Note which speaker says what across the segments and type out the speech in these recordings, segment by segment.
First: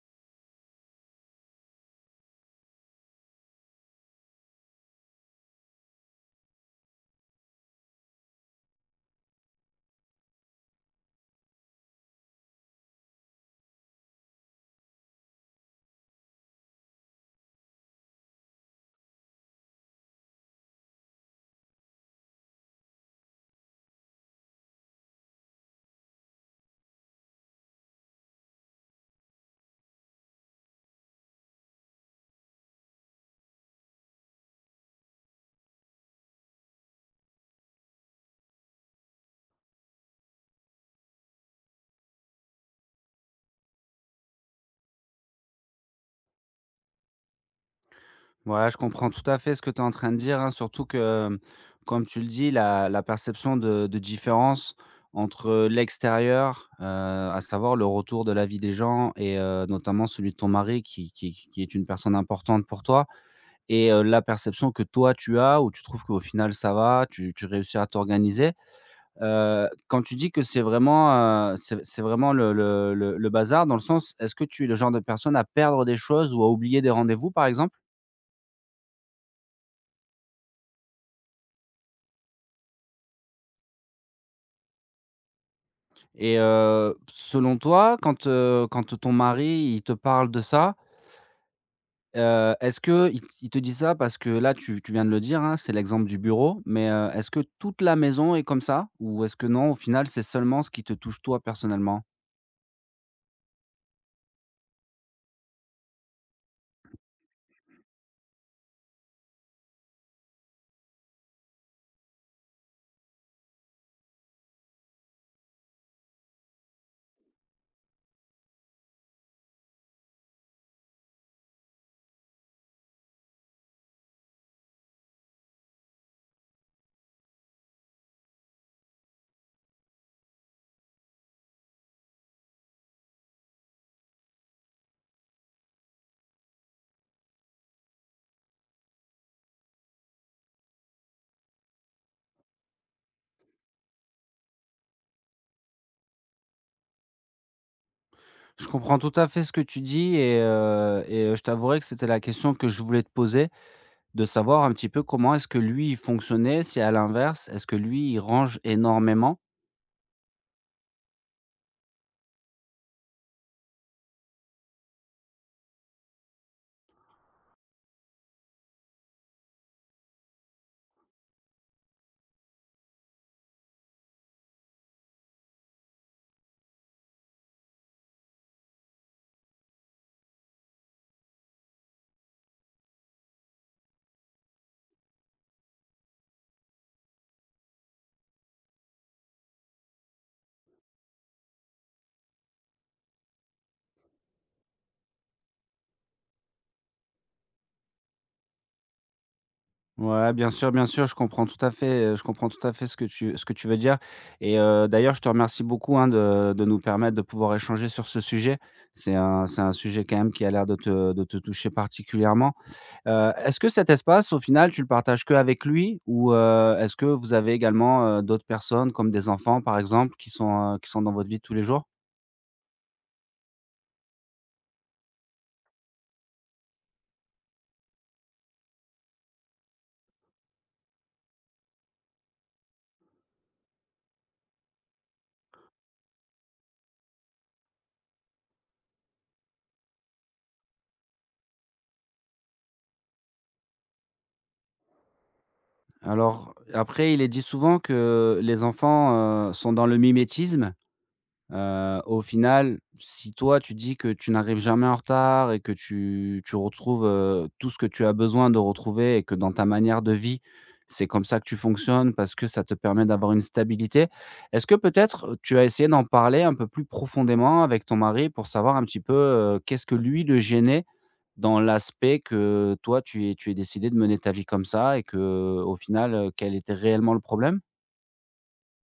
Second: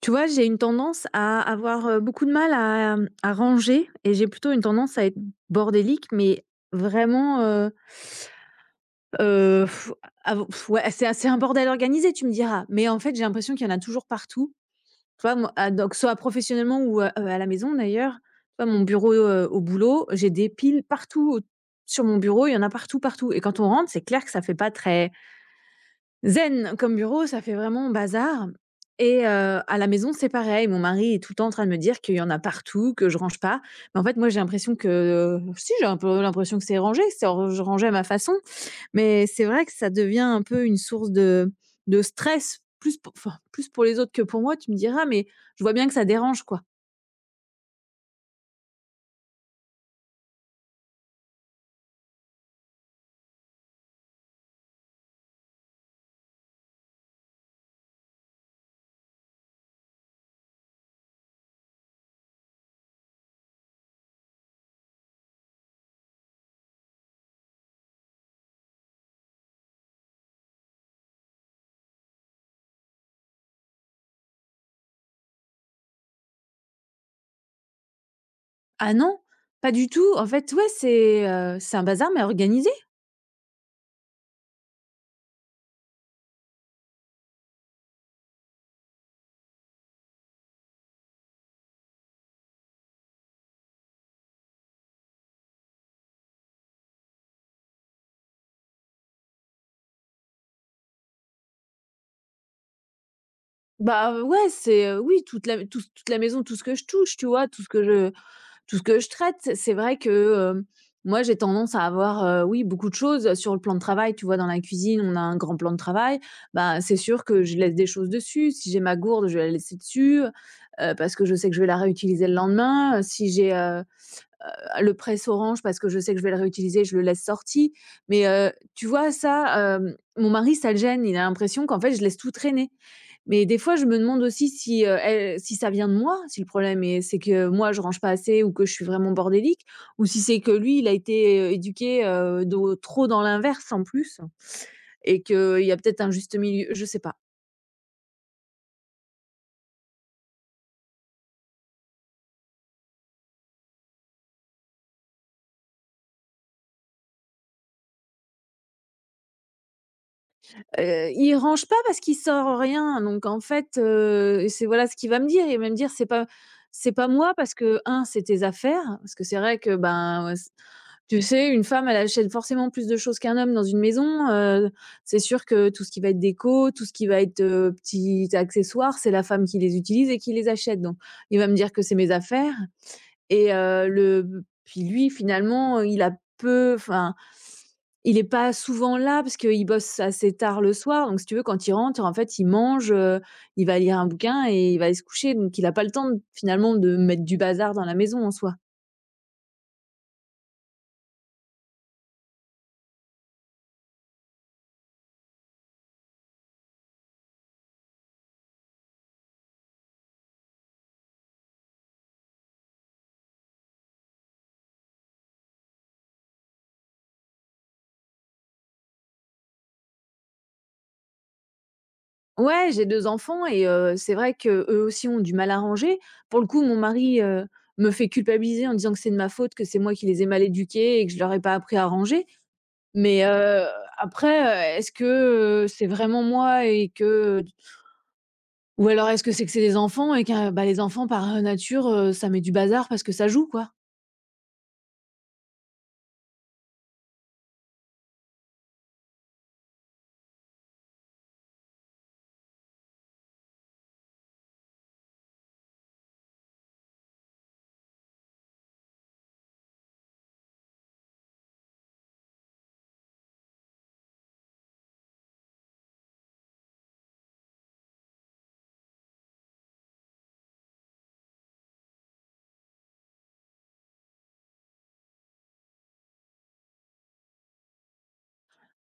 Speaker 1: Tu vois, j'ai une tendance à avoir, beaucoup de mal à, mmh, à ranger et j'ai plutôt une tendance à être bordélique, mais vraiment, heu, à v ouais, c'est assez un bordel organisé, tu me diras, mais en fait, j'ai l'impression qu'il y en a toujours partout. Tu vois, moi, à donc soit professionnellement ou, à la maison d'ailleurs. Tu vois, mon bureau, au boulot, j'ai des piles partout au sur mon bureau, il y en a partout, partout, et quand on rentre, c'est clair que ça fait pas très Zen comme bureau, ça fait vraiment bazar. Et à la maison, c'est pareil. Mon mari est tout le temps en train de me dire qu'il y en a partout, que je range pas. Mais en fait, moi, j'ai l'impression que si, j'ai un peu l'impression que c'est rangé, c'est ran je rangeais à ma façon. Mais c'est vrai que ça devient un peu une source de stress, plus pour les autres que pour moi, tu me diras, mais je vois bien que ça dérange, quoi.
Speaker 2: Ouais, je comprends tout à fait ce que tu es en train de dire, hein, surtout que, mmh, comme tu le dis, la perception de différence entre l'extérieur, à savoir le retour de la vie des gens et notamment celui de ton mari qui est une personne importante pour toi et la perception que toi tu as où tu trouves qu'au final ça va, tu réussis à t'organiser. Quand tu dis que c'est vraiment, c'est vraiment le bazar dans le sens, est-ce que tu es le genre de personne à perdre des choses ou à oublier des rendez-vous par exemple?
Speaker 1: Ah non, pas du tout. En fait, ouais, c'est un bazar mais organisé.
Speaker 2: Et selon toi, quand, quand ton mari, il te parle de ça, est-ce que t il te dit ça parce que là, tu viens de le dire, hein, c'est l'exemple du bureau, mais, est-ce que toute la maison est comme ça? Ou est-ce que non, au final, c'est seulement ce qui te touche toi personnellement?
Speaker 1: Bah, ouais, oui, toute la maison, tout ce que je touche, tu vois? Tout ce que je traite, c'est vrai que, moi j'ai tendance à avoir, oui, beaucoup de choses sur le plan de travail. Tu vois, dans la cuisine, on a un grand plan de travail. Bah, c'est sûr que je laisse des choses dessus. Si j'ai ma gourde, je vais la laisser dessus, parce que je sais que je vais la réutiliser le lendemain. Si j'ai, le presse-orange, parce que je sais que je vais le réutiliser, je le laisse sorti. Mais, tu vois ça, mon mari, ça le gêne. Il a l'impression qu'en fait, je laisse tout traîner. Mais des fois, je me demande aussi si, elle si ça vient de moi, si le problème est c'est que moi je range pas assez ou que je suis vraiment bordélique, ou si c'est que lui, il a été, éduqué, de trop dans l'inverse en plus, et qu'il y a peut-être un juste milieu, je sais pas.
Speaker 2: Je comprends tout à fait ce que tu dis et, je t'avouerai que c'était la question que je voulais te poser, de savoir un petit peu comment est-ce que lui, il fonctionnait? Si à l'inverse, est-ce que lui, il range énormément?
Speaker 1: Il range pas parce qu'il sort rien, donc en fait, c'est voilà ce qu'il va me dire. Il va me dire: C'est pas moi parce que un, c'est tes affaires», parce que c'est vrai que, ben, c tu sais, une femme elle achète forcément plus de choses qu'un homme dans une maison, c'est sûr que tout ce qui va être déco, tout ce qui va être, petits accessoires, c'est la femme qui les utilise et qui les achète, donc il va me dire que c'est mes affaires. Et le puis lui finalement, il a peu enfin il est pas souvent là parce qu'il bosse assez tard le soir, donc si tu veux, quand il rentre, en fait, il mange, il va lire un bouquin et il va aller se coucher, donc il a pas le temps de finalement de mettre du bazar dans la maison en soi.
Speaker 2: Ouais, bien sûr, je comprends tout à fait, je comprends tout à fait ce que tu veux dire et d'ailleurs, je te remercie beaucoup, hein, de nous permettre de pouvoir échanger sur ce sujet. C'est un sujet quand même qui a l'air de te toucher particulièrement. Est-ce que cet espace, au final, tu le partages que avec lui ou est-ce que vous avez également, d'autres personnes comme des enfants, par exemple, qui sont dans votre vie de tous les jours?
Speaker 1: Ouais, j'ai 2 enfants et c'est vrai qu'eux aussi ont du mal à ranger. Pour le coup, mon mari, me fait culpabiliser en disant que c'est de ma faute, que c'est moi qui les ai mal éduqués et que je leur ai pas appris à ranger. Mais après, est-ce que, c'est vraiment moi? Et que ou alors est-ce que c'est des enfants et que, bah, les enfants par, nature, ça met du bazar parce que ça joue, quoi?
Speaker 2: Alors, après, il est dit souvent que les enfants, sont dans le mimétisme. Au final, si toi tu dis que tu n'arrives jamais en retard et que tu retrouves, tout ce que tu as besoin de retrouver et que dans ta manière de vie, c'est comme ça que tu fonctionnes parce que ça te permet d'avoir une stabilité. Est-ce que peut-être tu as essayé d'en parler un peu plus profondément avec ton mari pour savoir un petit peu, qu'est-ce que lui le gênait dans l'aspect que toi tu aies décidé de mener ta vie comme ça et que au final, quel était réellement le problème?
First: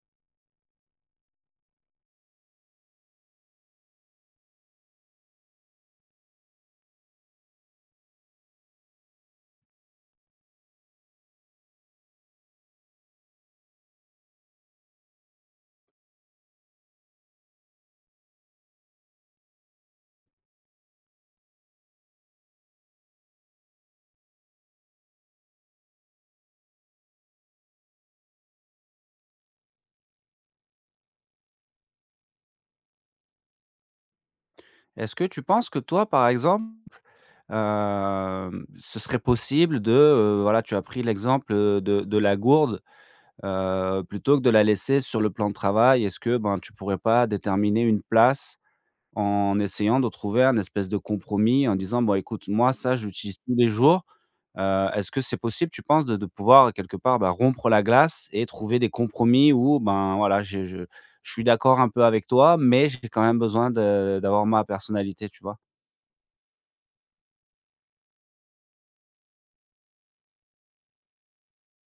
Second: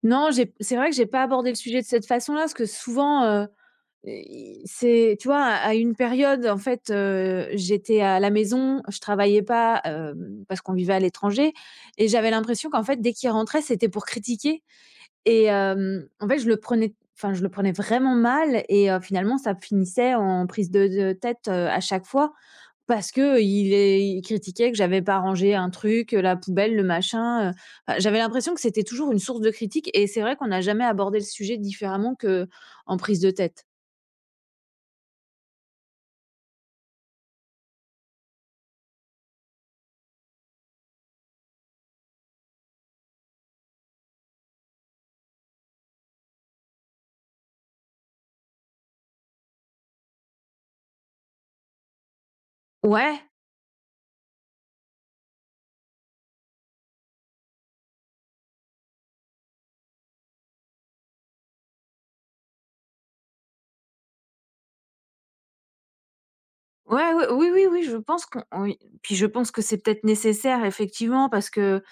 Speaker 1: Non, j'ai c'est vrai que j'ai pas abordé le sujet de cette façon-là, parce que souvent, i c'est tu vois, à une période, en fait, j'étais à la maison, je travaillais pas, parce qu'on vivait à l'étranger, et j'avais l'impression qu'en fait, dès qu'il rentrait, c'était pour critiquer. Et en fait, je le prenais vraiment mal et finalement, ça finissait en prise de tête, à chaque fois. Parce qu'il critiquait que j'avais pas rangé un truc, la poubelle, le machin, j'avais l'impression que c'était toujours une source de critique, et c'est vrai qu'on n'a jamais abordé le sujet différemment que en prise de tête.
Speaker 2: Est-ce que tu penses que toi, par exemple, ce serait possible de, voilà, tu as pris l'exemple, de la gourde, plutôt que de la laisser sur le plan de travail, est-ce que, ben, tu pourrais pas déterminer une place en essayant de trouver un espèce de compromis en disant: «Bon écoute, moi ça
Speaker 1: Ouais,
Speaker 2: j'utilise tous les jours», est-ce que c'est possible tu penses de pouvoir quelque part, bah, rompre la glace et trouver des compromis où, ben, voilà, j'ai je suis d'accord un peu avec toi, mais j'ai quand même besoin de d'avoir ma personnalité, tu vois?
Speaker 1: ouais, oui, oui, oui, je pense qu'on oui, puis je pense que c'est peut-être nécessaire effectivement, parce que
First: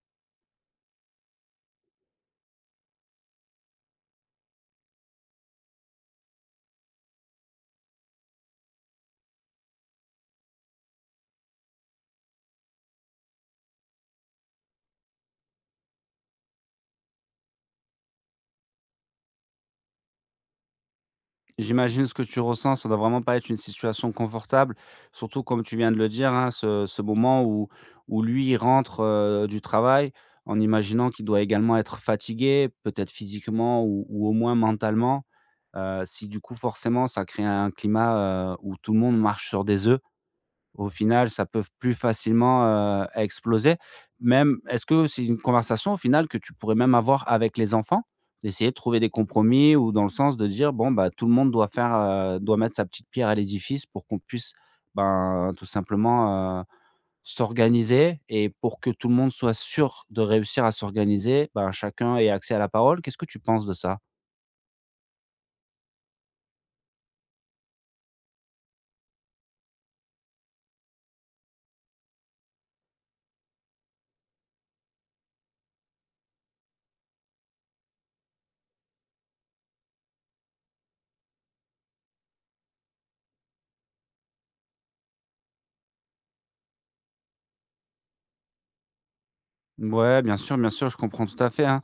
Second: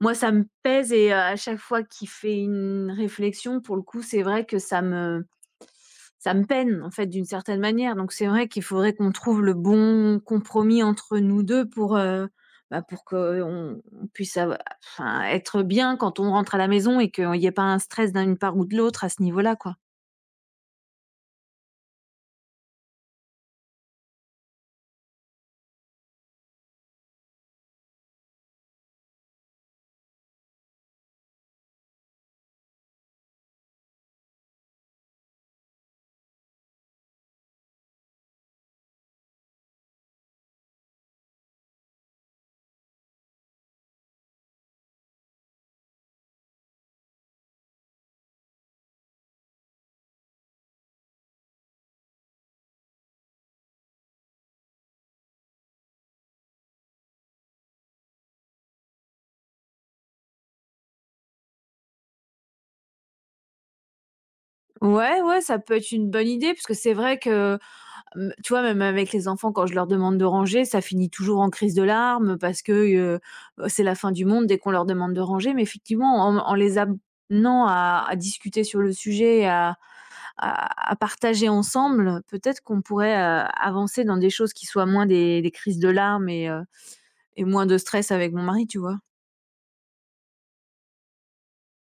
Speaker 1: moi ça me pèse et à chaque fois qu'il fait une réflexion, pour le coup, c'est vrai que ça me peine, en fait, d'une certaine manière. Donc c'est vrai qu'il faudrait qu'on trouve le bon compromis entre nous 2 pour, bah, pour qu'on puisse av enfin, être bien quand on rentre à la maison et qu'il n'y ait pas un stress d'une part ou de l'autre à ce niveau-là, quoi.
Speaker 2: J'imagine ce que tu ressens, ça doit vraiment pas être une situation confortable, surtout comme tu viens de le dire, hein, ce moment où, où lui il rentre du travail en imaginant qu'il doit également être fatigué, peut-être physiquement ou au moins mentalement. Si du coup forcément ça crée un climat où tout le monde marche sur des œufs, au final, ça peut plus facilement, exploser. Même est-ce que c'est une conversation au final que tu pourrais même avoir avec les enfants? D'essayer de trouver des compromis ou dans le sens de dire: «Bon, bah, tout le monde doit faire, doit mettre sa petite pierre à l'édifice pour qu'on puisse, ben, tout simplement, s'organiser» et pour que tout le monde soit sûr de réussir à s'organiser, ben, chacun ait accès à la parole. Qu'est-ce que tu penses de ça?
Speaker 1: Ouais, ouais, ça peut être une bonne idée, parce que c'est vrai que, tu vois, même avec les enfants, quand je leur demande de ranger, ça finit toujours en crise de larmes parce que, c'est la fin du monde dès qu'on leur demande de ranger. Mais effectivement, en les amenant à discuter sur le sujet, à partager ensemble, peut-être qu'on pourrait, avancer dans des choses qui soient moins des crises de larmes et moins de stress avec mon mari, tu vois?
Speaker 2: Ouais, bien sûr, je comprends tout à fait, hein.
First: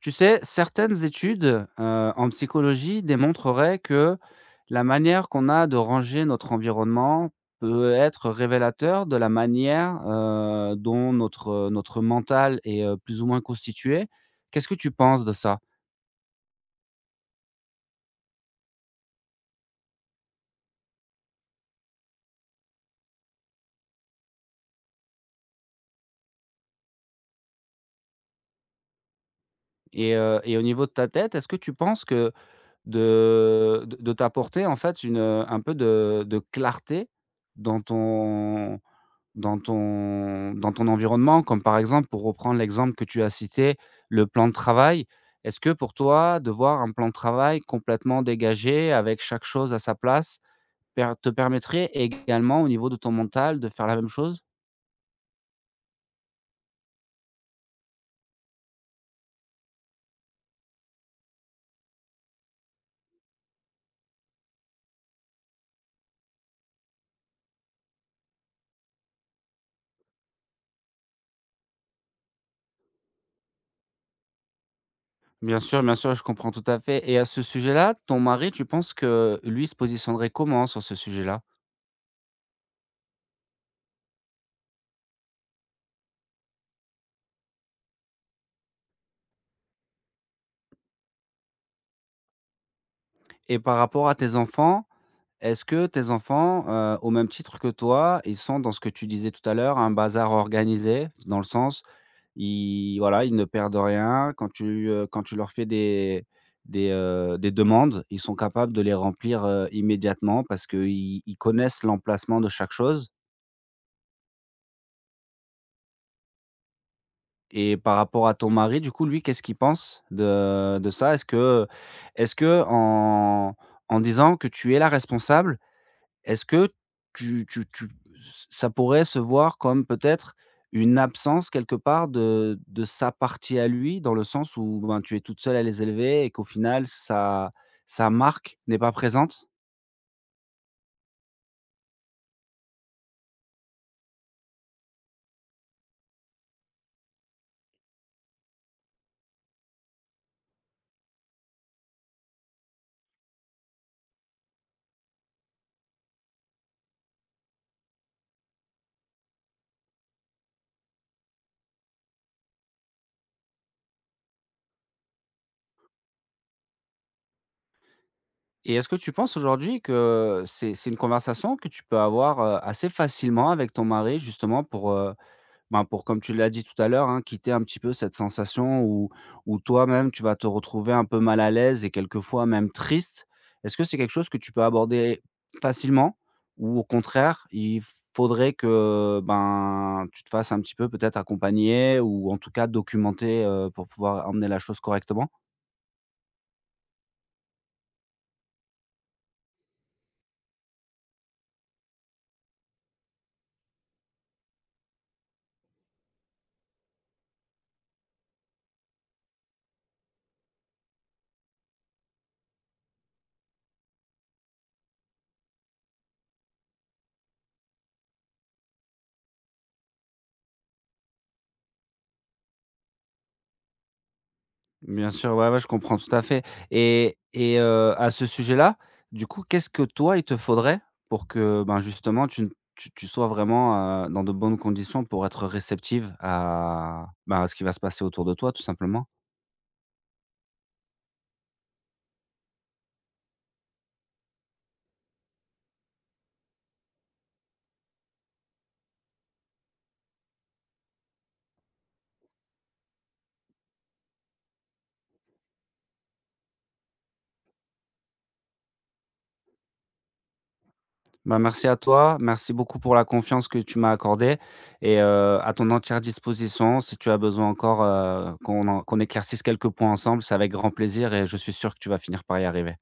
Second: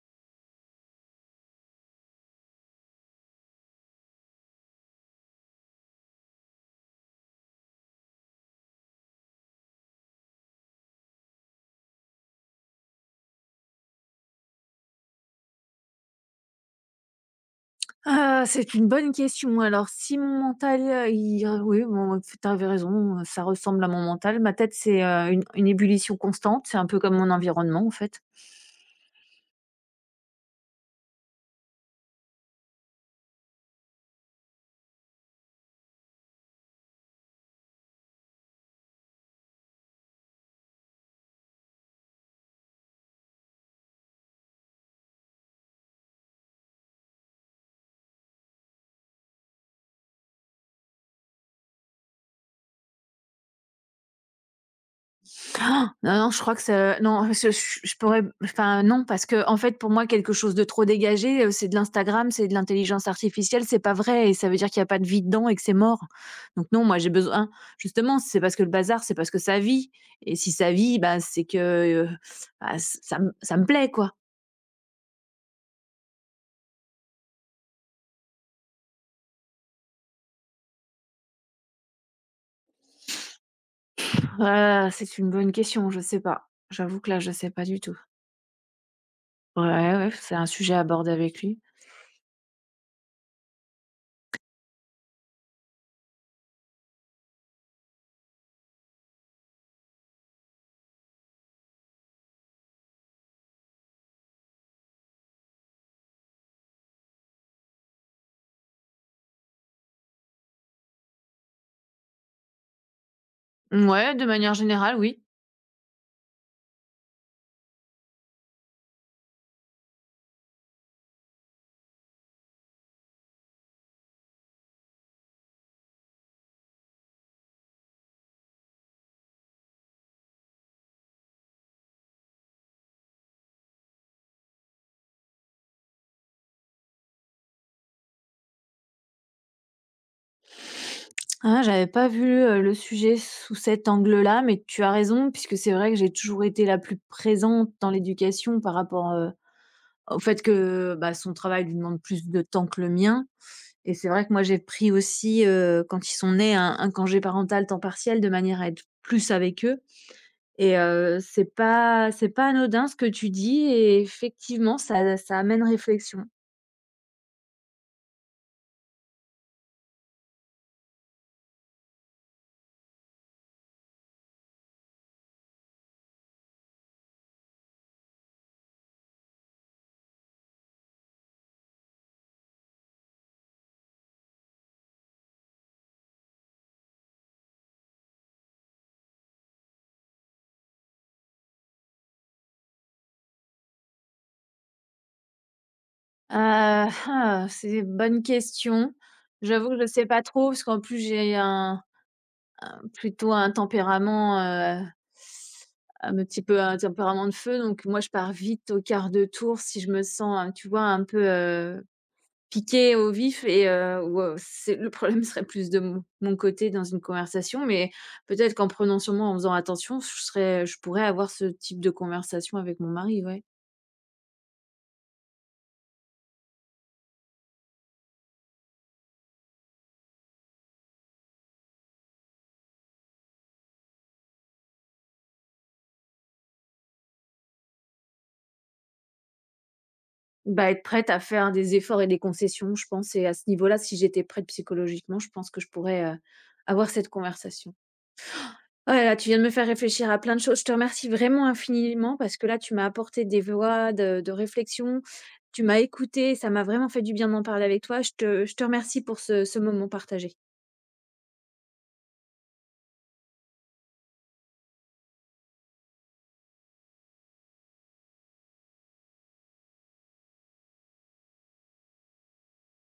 Speaker 2: Tu sais, certaines études en psychologie démontreraient que la manière qu'on a de ranger notre environnement peut être révélateur de la manière dont notre mental est plus ou moins constitué. Qu'est-ce que tu penses de ça?
Speaker 1: Ah, c'est une bonne question. Alors si mon mental, il re oui, bon, tu avais raison, ça ressemble à mon mental. Ma tête, c'est, une ébullition constante, c'est un peu comme mon environnement, en fait.
Speaker 2: Et au niveau de ta tête, est-ce que tu penses que de t'apporter en fait une, un peu de clarté dans ton environnement, comme par exemple, pour reprendre l'exemple que tu as cité, le plan de travail. Est-ce que pour toi, de voir un plan de travail complètement dégagé, avec chaque chose à sa place, per te permettrait également au niveau de ton mental de faire la même chose?
Speaker 1: Han! Non, non, je crois que ce non, ce ch je pourrais enfin non, parce que en fait, pour moi, quelque chose de trop dégagé, c'est de l'Instagram, c'est de l'intelligence artificielle, c'est pas vrai, et ça veut dire qu'il y a pas de vie dedans et que c'est mort. Donc non, moi j'ai besoin justement, si c'est parce que le bazar, c'est parce que ça vit, et si ça vit, bah, c'est que, heu, bah, ç ça me plaît, quoi.
Speaker 2: Bien sûr, je comprends tout à fait et à ce sujet-là, ton mari, tu penses que lui se positionnerait comment sur ce sujet-là?
Speaker 1: C'est une bonne question, je sais pas. J'avoue que là, je sais pas du tout. Ouais, ouais, c'est un sujet à aborder avec lui.
Speaker 2: Et par rapport à tes enfants, est-ce que tes enfants, au même titre que toi, ils sont dans ce que tu disais tout à l'heure, un bazar organisé? Dans le sens, Ils voilà, ils ne perdent rien. Quand tu leur fais des demandes, ils sont capables de les remplir, immédiatement parce qu'ils connaissent l'emplacement de chaque chose.
Speaker 1: Ouais, de manière générale, oui.
Speaker 2: Et par rapport à ton mari, du coup, lui, qu'est-ce qu'il pense de ça? Est-ce que en en disant que tu es la responsable, est-ce que tu tu tu ça pourrait se voir comme peut-être une absence quelque part de sa partie à lui, dans le sens où, ben, tu es toute seule à les élever et qu'au final sa marque n'est pas présente?
Speaker 1: Ah, j'avais pas vu, le sujet sous cet angle-là, mais tu as raison, puisque c'est vrai que j'ai toujours été la plus présente dans l'éducation par rapport, au fait que, bah, son travail lui demande plus de temps que le mien, et c'est vrai que moi j'ai pris aussi, quand ils sont nés, un congé parental temps partiel de manière à être plus avec eux. Et c'est pas anodin ce que tu dis, et effectivement ça amène réflexion.
Speaker 2: Et est-ce que tu penses aujourd'hui que c'est une conversation que tu peux avoir, assez facilement avec ton mari justement pour, ben, pour comme tu l'as dit tout à l'heure, hein, quitter un petit peu cette sensation où où toi-même, tu vas te retrouver un peu mal à l'aise et quelquefois même triste. Est-ce que c'est quelque chose que tu peux aborder facilement ou au contraire, il faudrait que, ben, tu te fasses un petit peu peut-être accompagner ou en tout cas documenter, pour pouvoir emmener la chose correctement?
Speaker 1: C'est une bonne question. J'avoue que je ne sais pas trop, parce qu'en plus j'ai un plutôt un tempérament, un petit peu un tempérament de feu, donc moi je pars vite au quart de tour si je me sens, tu vois, un peu, piquée au vif, et ou c'est le problème serait plus de mon côté dans une conversation, mais peut-être qu'en prenant sur moi, en faisant attention, je pourrais avoir ce type de conversation avec mon mari, ouais.
Speaker 2: Bien sûr, ouais, ouais, je comprends tout à fait et à ce sujet-là, du coup, qu'est-ce que toi, il te faudrait pour que, ben, justement tu ne tu tu sois vraiment, dans de bonnes conditions pour être réceptive à, ben, à ce qui va se passer autour de toi, tout simplement?
Speaker 1: Bah, être prête à faire des efforts et des concessions, je pense, et à ce niveau-là, si j'étais prête psychologiquement, je pense que je pourrais, avoir cette conversation. Oh là là, tu viens de me faire réfléchir à plein de choses. Je te remercie vraiment infiniment, parce que là, tu m'as apporté des voies de réflexion. Tu m'as écouté. Ça m'a vraiment fait du bien d'en parler avec toi. Je te remercie pour ce moment partagé.
Speaker 2: Ben, merci à toi, merci beaucoup pour la confiance que tu m'as accordée et à ton entière disposition. Si tu as besoin encore, qu'on éclaircisse quelques points ensemble, c'est avec grand plaisir et je suis sûr que tu vas finir par y arriver.